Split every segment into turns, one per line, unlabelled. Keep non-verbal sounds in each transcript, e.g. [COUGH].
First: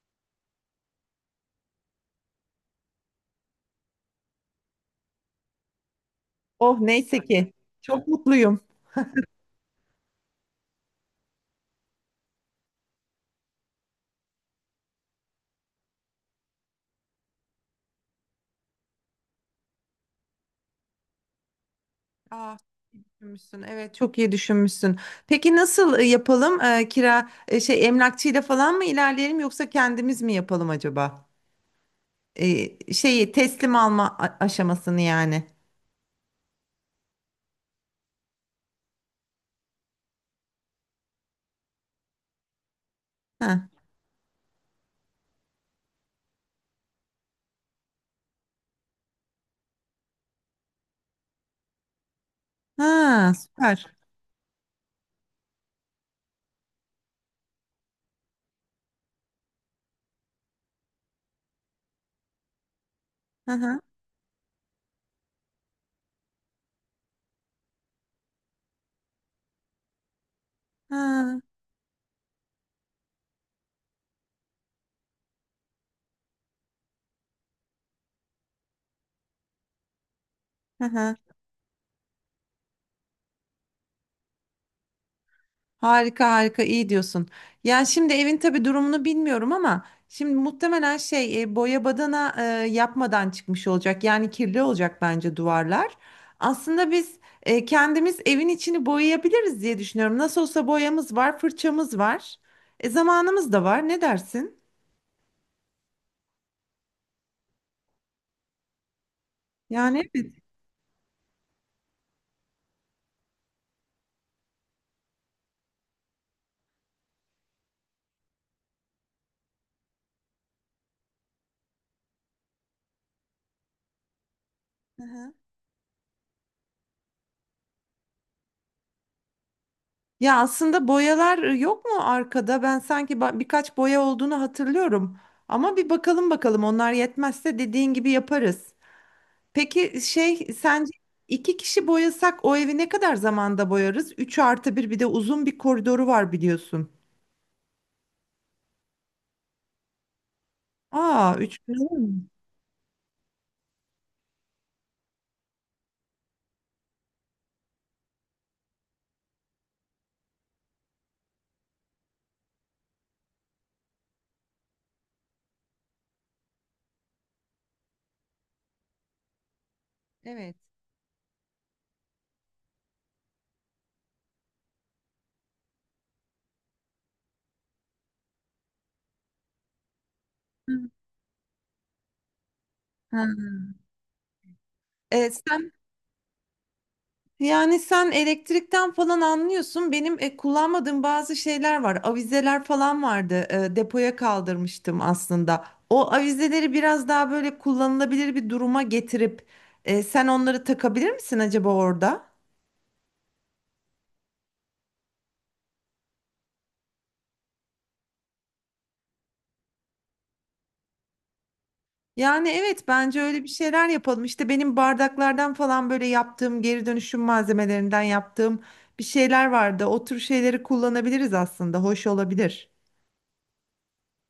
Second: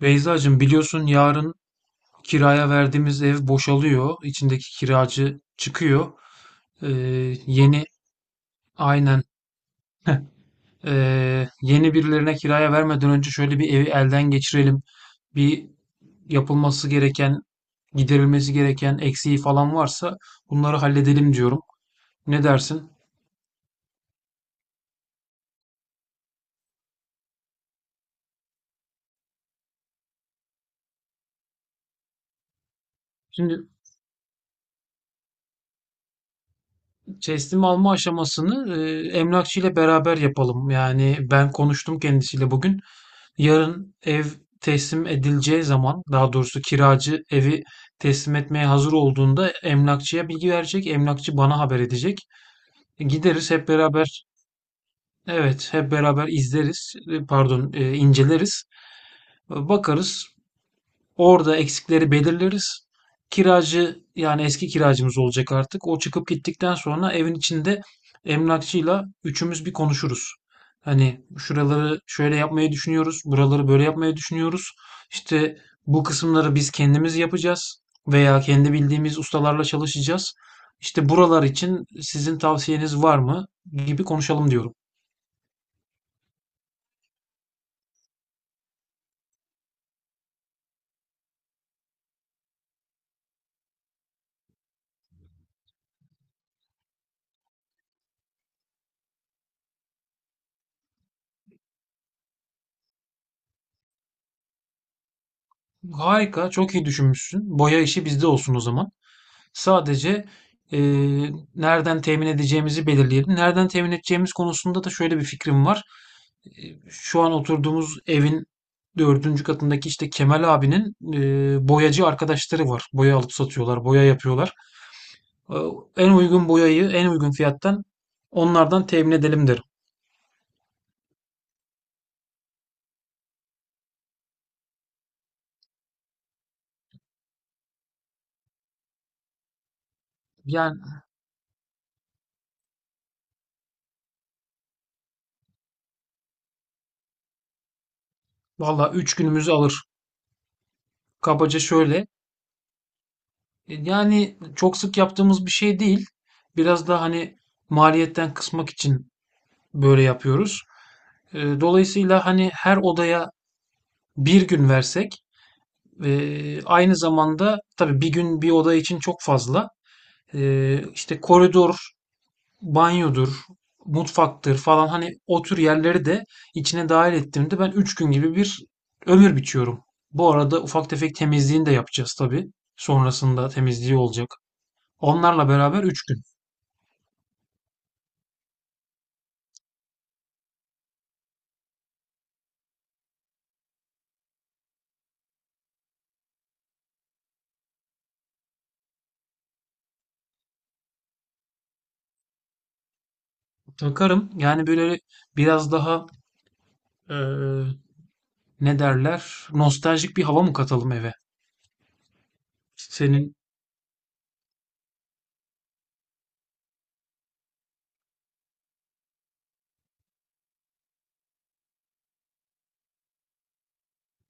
Beyzacığım biliyorsun yarın kiraya verdiğimiz ev boşalıyor. İçindeki kiracı çıkıyor.
Oh,
Ee,
neyse ki.
Yeni
Çok mutluyum.
aynen yeni birilerine kiraya vermeden önce şöyle bir evi elden geçirelim. Bir yapılması gereken, giderilmesi gereken eksiği falan varsa bunları halledelim diyorum. Ne
Aa,
dersin?
iyi düşünmüşsün. Evet, çok iyi düşünmüşsün. Peki nasıl yapalım? Kira şey emlakçıyla falan mı ilerleyelim yoksa kendimiz mi yapalım acaba? Şeyi
Şimdi
teslim alma aşamasını yani.
teslim alma aşamasını emlakçı ile beraber yapalım. Yani ben konuştum kendisiyle bugün.
Ha.
Yarın ev teslim edileceği zaman, daha doğrusu kiracı evi teslim etmeye hazır olduğunda emlakçıya bilgi verecek. Emlakçı bana haber edecek.
Ha,
Gideriz hep
süper.
beraber. Evet, hep beraber izleriz. Pardon, inceleriz. Bakarız. Orada eksikleri belirleriz.
Hı hı.
Kiracı yani eski kiracımız olacak artık. O çıkıp gittikten sonra evin içinde emlakçıyla üçümüz bir konuşuruz. Hani
Ha.
şuraları şöyle yapmayı düşünüyoruz, buraları böyle yapmayı düşünüyoruz. İşte bu kısımları biz kendimiz yapacağız veya kendi bildiğimiz ustalarla çalışacağız.
Hı
İşte
hı.
buralar için sizin tavsiyeniz var mı gibi konuşalım diyorum.
Harika harika, iyi diyorsun. Yani şimdi evin tabii durumunu bilmiyorum, ama şimdi muhtemelen şey boya badana yapmadan çıkmış olacak. Yani kirli olacak bence duvarlar. Aslında biz kendimiz evin içini boyayabiliriz diye düşünüyorum. Nasıl olsa boyamız var, fırçamız var. Zamanımız da var. Ne dersin?
Harika, çok iyi düşünmüşsün. Boya işi bizde olsun o zaman.
Yani
Sadece,
evet.
nereden temin edeceğimizi belirleyelim. Nereden temin edeceğimiz konusunda da şöyle bir fikrim var. Şu an oturduğumuz evin dördüncü katındaki, işte, Kemal abinin, boyacı arkadaşları var. Boya alıp satıyorlar, boya yapıyorlar.
Hı hı.
Ooo, en uygun boyayı en uygun fiyattan onlardan temin edelim derim.
Ya aslında boyalar yok mu arkada? Ben sanki birkaç boya olduğunu hatırlıyorum. Ama bir bakalım, bakalım onlar yetmezse dediğin gibi yaparız. Peki şey,
Yani,
sence iki kişi boyasak o evi ne kadar zamanda boyarız? 3 artı bir, bir de uzun bir koridoru var biliyorsun.
vallahi üç günümüzü alır.
Aa,
Kabaca
üç.
şöyle, yani, çok sık yaptığımız bir şey değil. Biraz da, hani, maliyetten kısmak için böyle yapıyoruz. Dolayısıyla hani her odaya bir gün versek aynı zamanda tabii bir gün bir oda için çok fazla
Evet.
işte koridor, banyodur, mutfaktır falan hani o tür yerleri de içine dahil ettiğimde ben 3 gün gibi bir ömür biçiyorum. Bu arada
Hı.
ufak tefek temizliğini de yapacağız tabii. Sonrasında
Ha.
temizliği olacak.
E,
Onlarla
sen
beraber 3 gün.
yani sen elektrikten falan anlıyorsun. Benim kullanmadığım bazı şeyler var. Avizeler falan vardı. E, depoya kaldırmıştım aslında. O avizeleri biraz daha böyle kullanılabilir bir duruma getirip sen onları takabilir misin acaba orada?
Takarım. Yani böyle biraz daha e, ne derler? Nostaljik bir hava mı katalım eve?
Yani evet, bence
Senin
öyle bir şeyler yapalım. İşte benim bardaklardan falan böyle yaptığım, geri dönüşüm malzemelerinden yaptığım bir şeyler vardı. O tür şeyleri kullanabiliriz aslında. Hoş olabilir.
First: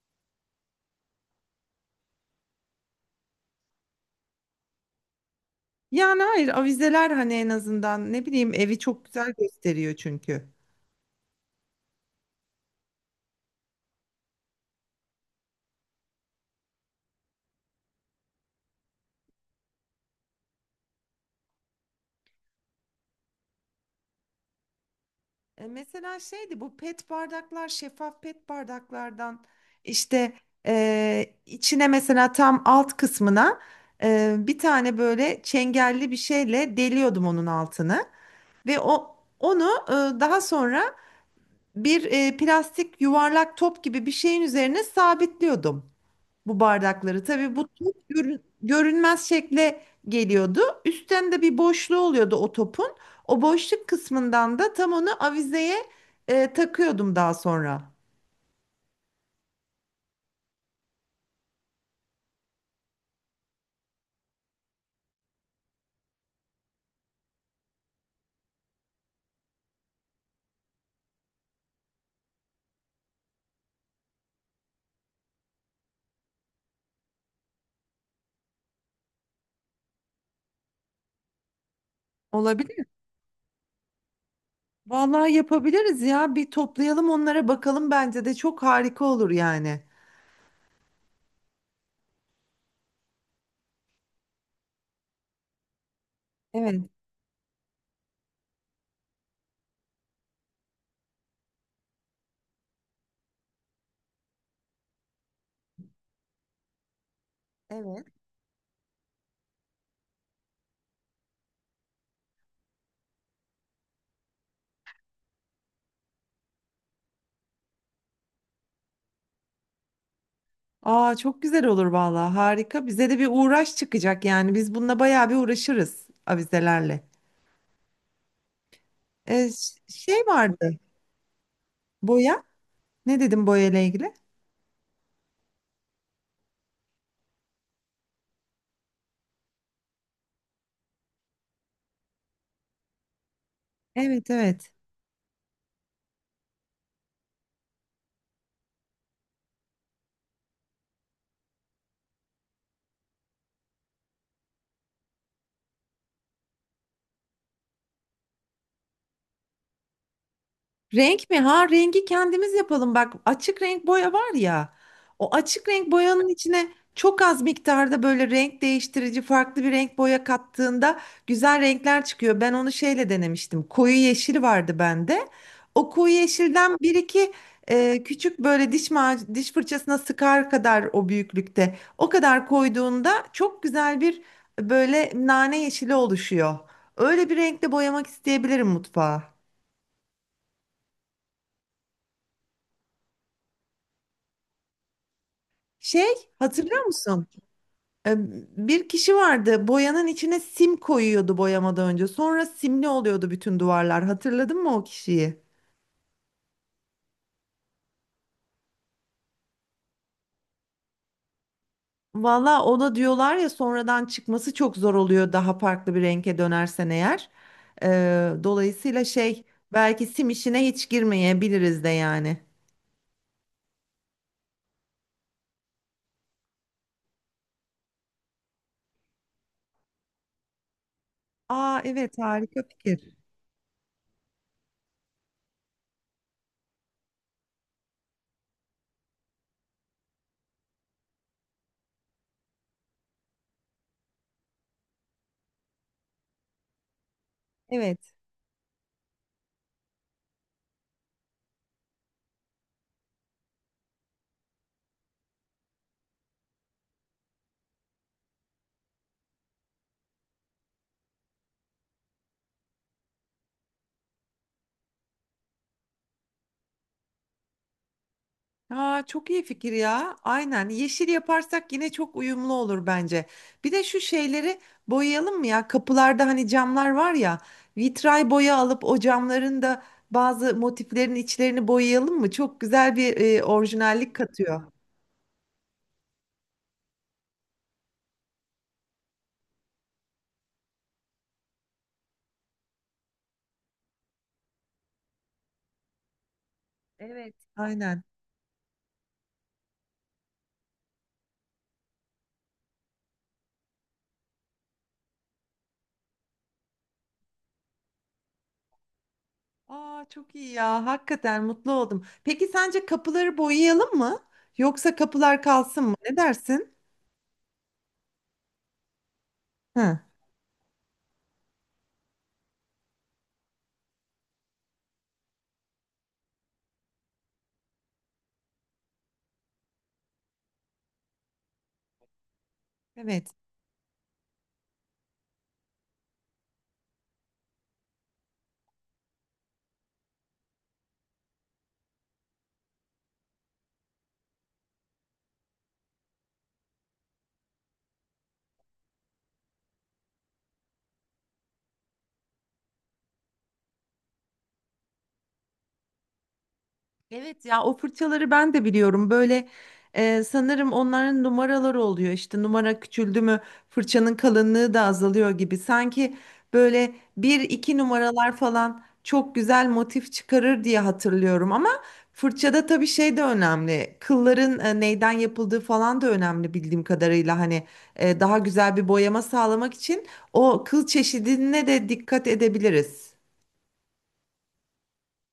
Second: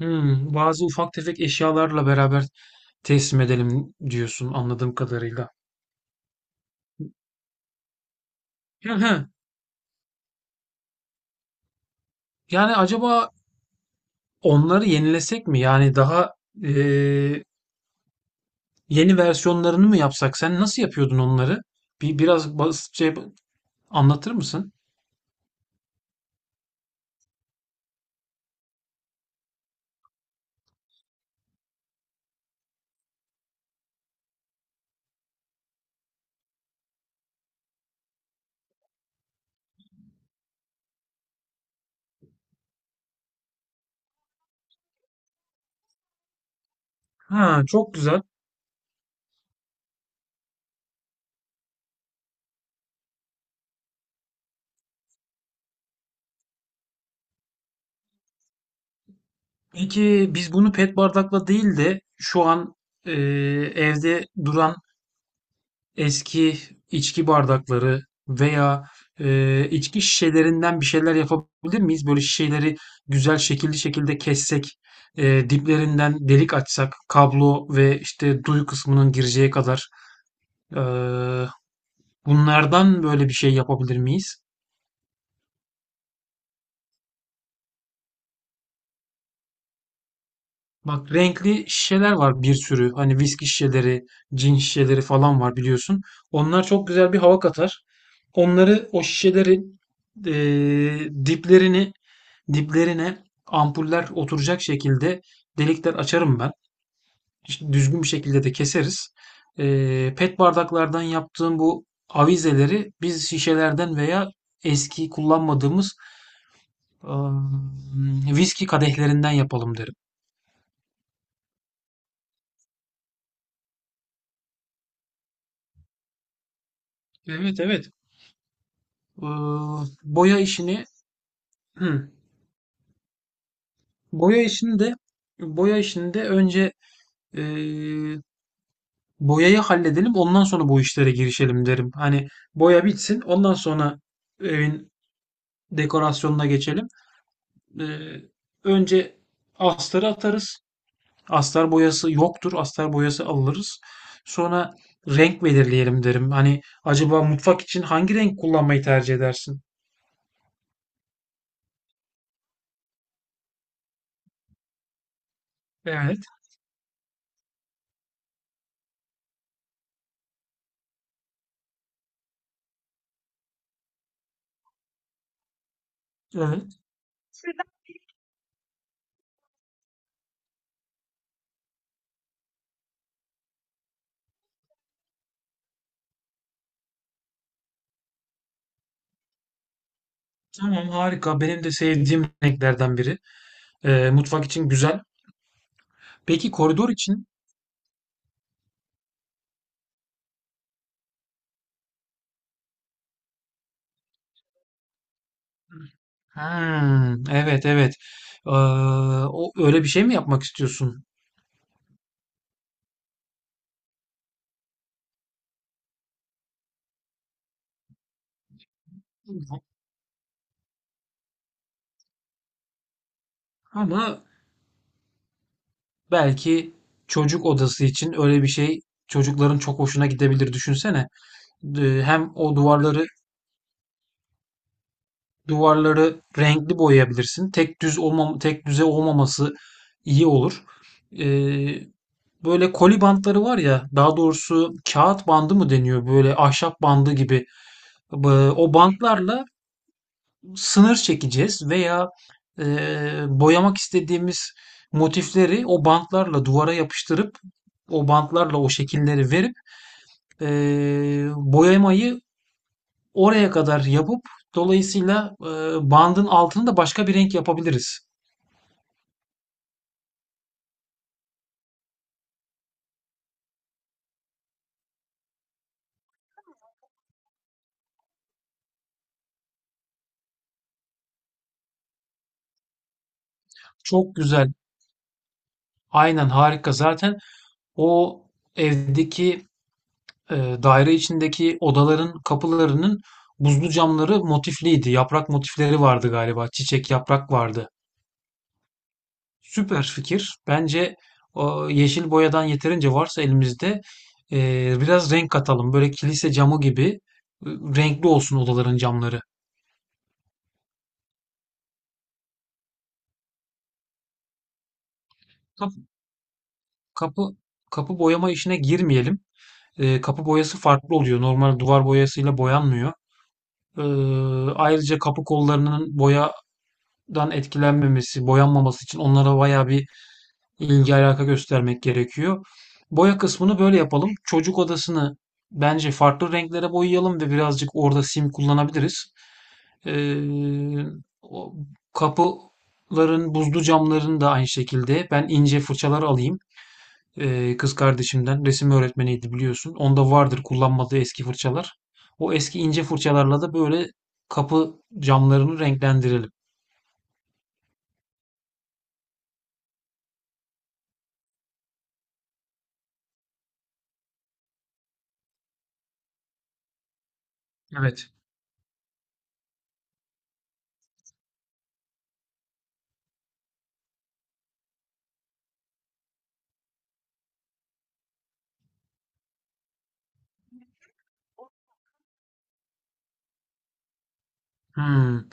bazı ufak tefek eşyalarla beraber teslim edelim diyorsun anladığım kadarıyla.
Yani hayır, avizeler hani en azından, ne bileyim, evi
Hı
çok
hı.
güzel gösteriyor çünkü.
Yani acaba onları yenilesek mi? Yani daha eee, yeni versiyonlarını mı yapsak? Sen nasıl yapıyordun onları? Biraz basitçe anlatır mısın?
Mesela şeydi, bu pet bardaklar, şeffaf pet bardaklardan işte içine mesela tam alt kısmına bir tane böyle çengelli bir şeyle deliyordum onun altını, ve o onu daha sonra bir plastik yuvarlak top gibi bir şeyin üzerine sabitliyordum bu bardakları. Tabii
Ha,
bu
çok
top
güzel.
görünmez şekle geliyordu. Üstten de bir boşluğu oluyordu o topun. O boşluk kısmından da tam onu avizeye takıyordum daha sonra.
Peki biz bunu pet bardakla değil de şu an eee, evde duran eski içki bardakları veya, içki şişelerinden bir şeyler yapabilir miyiz? Böyle şişeleri güzel şekilli şekilde kessek, diplerinden delik açsak, kablo ve işte duy kısmının gireceği kadar. Eee,
Olabilir.
Bunlardan böyle bir şey yapabilir miyiz?
Vallahi yapabiliriz ya. Bir toplayalım, onlara bakalım, bence de çok harika olur yani.
Bak renkli şişeler var bir sürü. Hani viski şişeleri, cin şişeleri falan var biliyorsun. Onlar
Evet.
çok güzel bir hava katar. Onları o şişelerin eee, diplerini diplerine ampuller oturacak şekilde delikler açarım ben. İşte düzgün
Evet.
bir şekilde de keseriz. Pet bardaklardan yaptığım bu avizeleri biz şişelerden veya eski kullanmadığımız ıı, viski kadehlerinden yapalım derim.
Aa, çok güzel olur vallahi, harika. Bize de bir uğraş çıkacak yani. Biz bununla bayağı bir uğraşırız avizelerle.
Evet, evet.
Şey
Boya
vardı.
işini [CLEARS THROAT]
Boya. Ne dedim boya ile ilgili?
boya işini de boya işini de önce eee, boyayı halledelim ondan sonra bu işlere girişelim derim. Hani boya bitsin ondan sonra
Evet, evet.
evin dekorasyonuna geçelim. Eee, Önce astarı atarız. Astar boyası yoktur. Astar boyası alırız. Sonra renk belirleyelim derim. Hani acaba mutfak için hangi renk kullanmayı tercih edersin?
Renk mi? Ha, rengi kendimiz yapalım. Bak, açık renk boya var ya. O açık renk
Evet,
boyanın içine çok az miktarda böyle renk değiştirici farklı bir renk boya kattığında güzel renkler çıkıyor. Ben onu şeyle denemiştim. Koyu yeşil vardı bende. O koyu yeşilden
evet.
bir iki küçük, böyle diş fırçasına sıkar kadar o büyüklükte. O kadar koyduğunda çok güzel, bir böyle nane yeşili oluşuyor. Öyle bir renkle boyamak isteyebilirim mutfağı.
Tamam harika. Benim de sevdiğim renklerden biri. Mutfak için güzel.
Şey,
Peki
hatırlıyor
koridor için?
musun? Ee, Bir kişi vardı, boyanın içine sim koyuyordu boyamadan önce. Sonra simli oluyordu bütün duvarlar. Hatırladın mı o kişiyi?
Hımm. Evet, evet. Eee, O öyle bir şey mi yapmak istiyorsun?
Valla, ona diyorlar ya, sonradan çıkması çok zor oluyor daha farklı bir renge dönersen eğer. Dolayısıyla şey, belki sim işine hiç girmeyebiliriz de yani.
Ama belki çocuk odası için öyle bir şey çocukların çok hoşuna gidebilir. Düşünsene.
Aa evet,
Hem o
harika fikir.
duvarları renkli boyayabilirsin. Tek düze olmaması iyi olur. Eee, Böyle koli bantları var ya, daha doğrusu kağıt bandı mı deniyor? Böyle ahşap bandı gibi.
Evet.
O bantlarla sınır çekeceğiz veya boyamak istediğimiz motifleri o bantlarla duvara yapıştırıp o bantlarla o şekilleri verip boyamayı oraya kadar yapıp dolayısıyla bandın altını da başka bir renk yapabiliriz.
Aa, çok iyi fikir ya. Aynen. Yeşil yaparsak yine çok uyumlu olur bence. Bir de şu şeyleri boyayalım mı ya? Kapılarda hani camlar var ya. Vitray boya alıp o camların da bazı motiflerin içlerini boyayalım mı? Çok güzel bir orijinallik
Çok güzel.
katıyor.
Aynen harika. Zaten o evdeki e, daire içindeki odaların kapılarının buzlu camları motifliydi. Yaprak motifleri vardı galiba. Çiçek yaprak
Evet.
vardı.
Aynen.
Süper fikir. Bence o yeşil boyadan yeterince varsa elimizde biraz renk katalım. Böyle kilise camı gibi renkli olsun odaların camları.
Aa, çok iyi ya. Hakikaten mutlu oldum. Peki sence kapıları boyayalım mı? Yoksa kapılar
Kapı,
kalsın mı? Ne dersin?
kapı, kapı boyama işine girmeyelim.
Hı.
Kapı boyası farklı oluyor. Normal duvar boyasıyla boyanmıyor. E, Ayrıca kapı kollarının boyadan etkilenmemesi, boyanmaması için onlara bayağı bir ilgi alaka göstermek gerekiyor. Boya
Evet.
kısmını böyle yapalım. Çocuk odasını bence farklı renklere boyayalım ve birazcık orada sim kullanabiliriz. Ee, Kapıların buzlu camların da aynı şekilde ben ince fırçalar alayım. Kız kardeşimden resim öğretmeniydi biliyorsun. Onda vardır kullanmadığı eski fırçalar. O eski ince fırçalarla da böyle kapı camlarını renklendirelim.
Evet ya, o fırçaları ben de biliyorum. Böyle sanırım onların numaraları oluyor. İşte numara küçüldü mü fırçanın kalınlığı da azalıyor gibi. Sanki böyle bir iki
Evet.
numaralar falan çok güzel motif çıkarır diye hatırlıyorum. Ama fırçada tabii şey de önemli. Kılların neyden yapıldığı falan da önemli bildiğim kadarıyla. Hani daha güzel bir boyama sağlamak için o kıl çeşidine de dikkat edebiliriz.
Hmm.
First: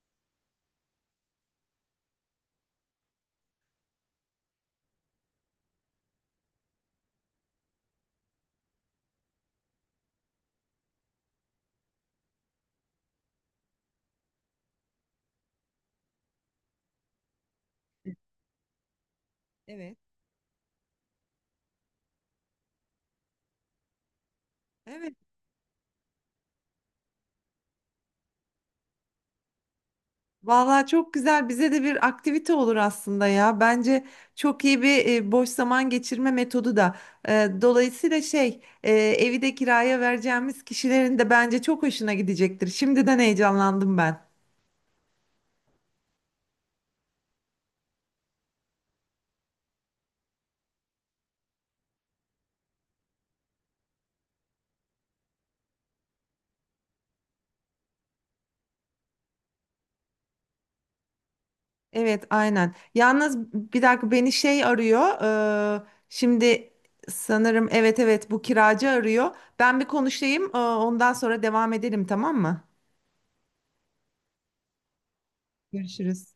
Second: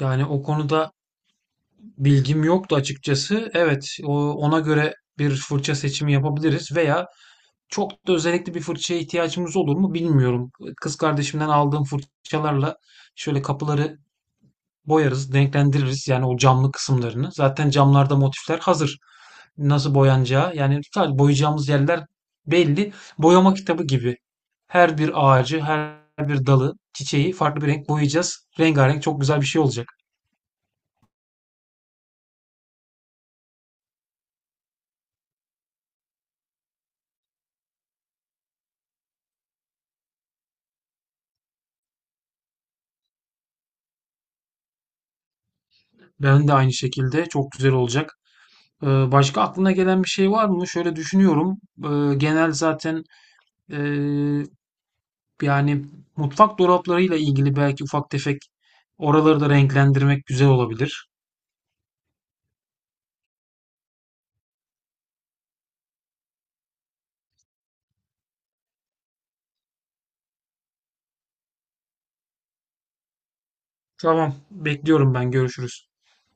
Yani o konuda bilgim yoktu açıkçası. Evet, ona göre bir fırça seçimi yapabiliriz veya çok da özellikle bir fırçaya ihtiyacımız olur mu bilmiyorum. Kız kardeşimden aldığım fırçalarla şöyle kapıları boyarız, renklendiririz yani o camlı kısımlarını. Zaten camlarda motifler hazır. Nasıl
Evet.
boyanacağı yani sadece boyayacağımız yerler belli. Boyama kitabı gibi. Her bir
Evet.
ağacı, her bir dalı, çiçeği farklı bir renk boyayacağız. Rengarenk çok güzel bir şey olacak.
Vallahi çok güzel. Bize de bir aktivite olur aslında ya. Bence çok iyi bir boş zaman geçirme metodu da. E, Dolayısıyla şey, evi de kiraya vereceğimiz kişilerin de bence çok hoşuna gidecektir. Şimdiden heyecanlandım ben.
Ben de aynı şekilde çok güzel olacak. Başka aklına gelen bir şey var mı? Şöyle düşünüyorum. Genel zaten ee, yani mutfak dolaplarıyla ilgili belki ufak tefek oraları da renklendirmek güzel olabilir.
Evet, aynen. Yalnız bir dakika, beni şey arıyor. Şimdi sanırım, evet evet, bu kiracı arıyor. Ben bir konuşayım. Ondan sonra devam edelim, tamam mı?
Tamam, bekliyorum ben. Görüşürüz.
Görüşürüz.